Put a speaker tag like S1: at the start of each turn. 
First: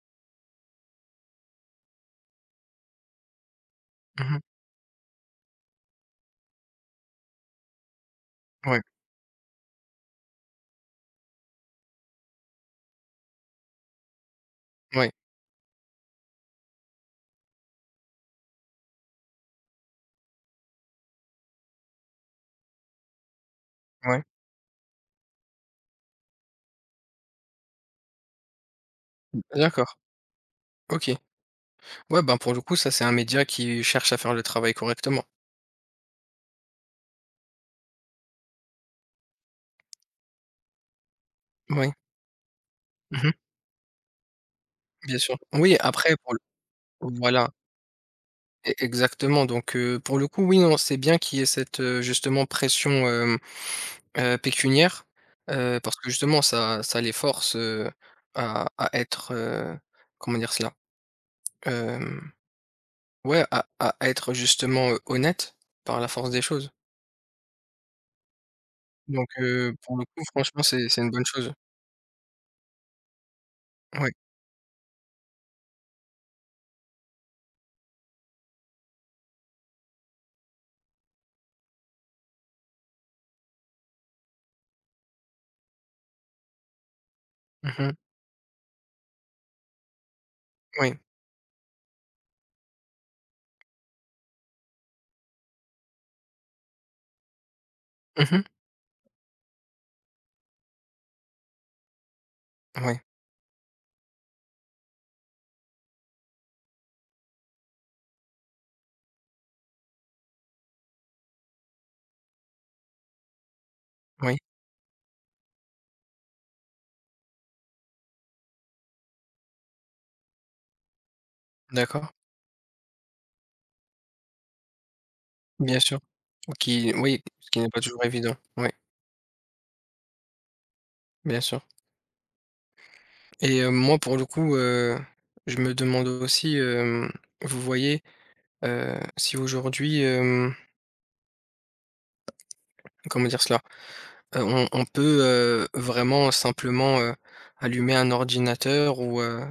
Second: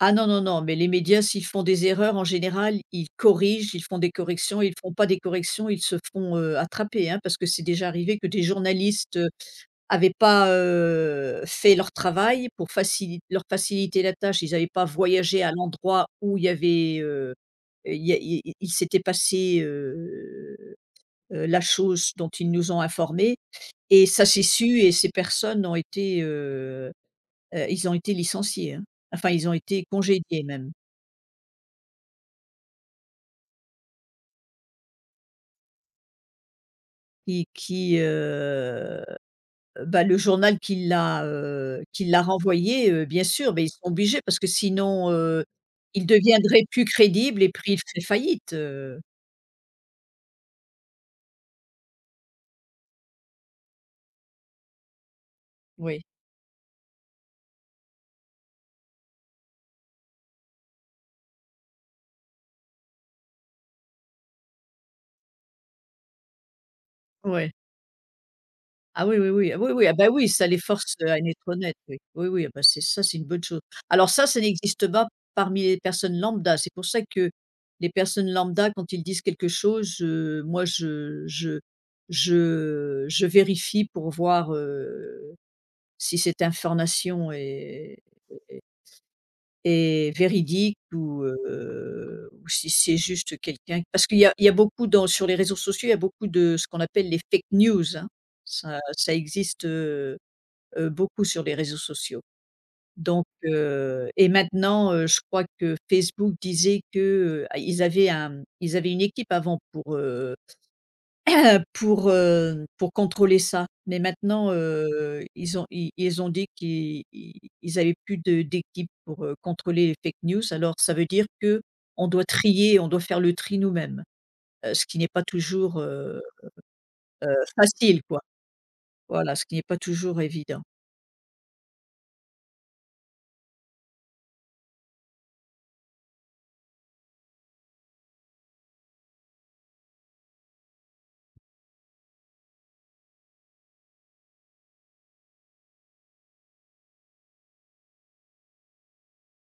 S1: Ah, non, non, non, mais les médias s'ils font des erreurs en général, ils corrigent, ils font des
S2: Mmh mh.
S1: corrections, ils font pas des corrections, ils se font, heu, attraper, hein, parce que c'est déjà arrivé que des
S2: Ouais.
S1: journalistes, heu, avaient pas, heu, fait leur travail pour facilit leur faciliter la tâche, ils avaient pas
S2: Oui.
S1: voyagé à l'endroit où il y avait, heu et il y a il y a il s'était passé, heu, heu, la chose dont ils nous ont informés et
S2: Ouais.
S1: ça s'est su et ces personnes ont été heu heu, ils ont été licenciés, hein. Enfin ils ont été
S2: D'accord,
S1: congédiés même.
S2: OK. Ouais ben, pour le coup ça c'est un média qui, cherche à faire le travail correctement.
S1: Et qui heu, bah, le journal qui l'a, heu,
S2: Oui.
S1: qui l'a renvoyé, heu, bien
S2: Mmh mh.
S1: sûr, beh, ils sont obligés parce que sinon,
S2: Bien sûr.
S1: heu,
S2: Oui,
S1: ils
S2: après pour le
S1: deviendraient plus crédibles et
S2: voilà.
S1: pris il feraient faillite,
S2: É
S1: heu
S2: exactement donc heu, pour le coup, oui, non c'est bien qu'il y ait cette, heu, justement pression, hem, heu, pécuniaire. Heu, parce
S1: Oui.
S2: que justement ça ça les force, heu, à à être, heu, comment dire cela? Hem, ouais, à à être, heu, justement, heu, honnête. Par la force des choses.
S1: Ouais. Ah, oui,
S2: Donc
S1: oui, oui, ah, oui,
S2: heu,
S1: oui, ah,
S2: pour le
S1: bah,
S2: coup,
S1: oui! Ça les
S2: franchement, c'est
S1: force,
S2: c'est
S1: heu,
S2: une
S1: à
S2: bonne
S1: être
S2: chose.
S1: honnête oui. Oui, oui, ah, bah, c'est ça c'est une bonne chose.
S2: Oui.
S1: Alors ça ça n'existe bas parmi les personnes lambda, c'est pour ça que, les personnes lambda quand ils disent quelque chose, heu, moi je je je je vérifie pour voir, heu, si cette information
S2: Mmh mh.
S1: est est est est véridique
S2: Oui.
S1: ou heu, ou si c'est juste quelqu'un parce qu'il y a il y a beaucoup dans sur les réseaux sociaux, il y a beaucoup de ce qu'on appelle les fake news hein,
S2: Mmh mh.
S1: ça ça existe, heu heu, beaucoup sur les réseaux sociaux.
S2: Oui.
S1: Donc heu, et maintenant, heu, je crois que Facebook disait que, heu, à ils avaient un ils avaient une équipe avant pour heu, pour, heu, pour contrôler ça, mais
S2: Oui.
S1: maintenant, heu, ils ont ils ils ont dit qu'ils ils avaient plus de d'équipes pour, heu, contrôler les fake news Alors ça veut dire qu'on
S2: D'accord.
S1: doit trier on doit faire le tri nous-mêmes. Heu, ce qui n'est pas toujours,
S2: Bien sûr,
S1: heu
S2: ou qui oui,
S1: heu,
S2: ce qui n'est pas
S1: facile
S2: toujours
S1: quoi,
S2: évident, oui.
S1: voilà ce qui est pas toujours évident.
S2: Bien sûr. Et heu, moi pour le coup, heu, je me demande aussi, hem, vous voyez, heu, si aujourd'hui, hem comment dire cela? Heu, on on peut heu, vraiment simplement heu, allumer un ordinateur ou heu?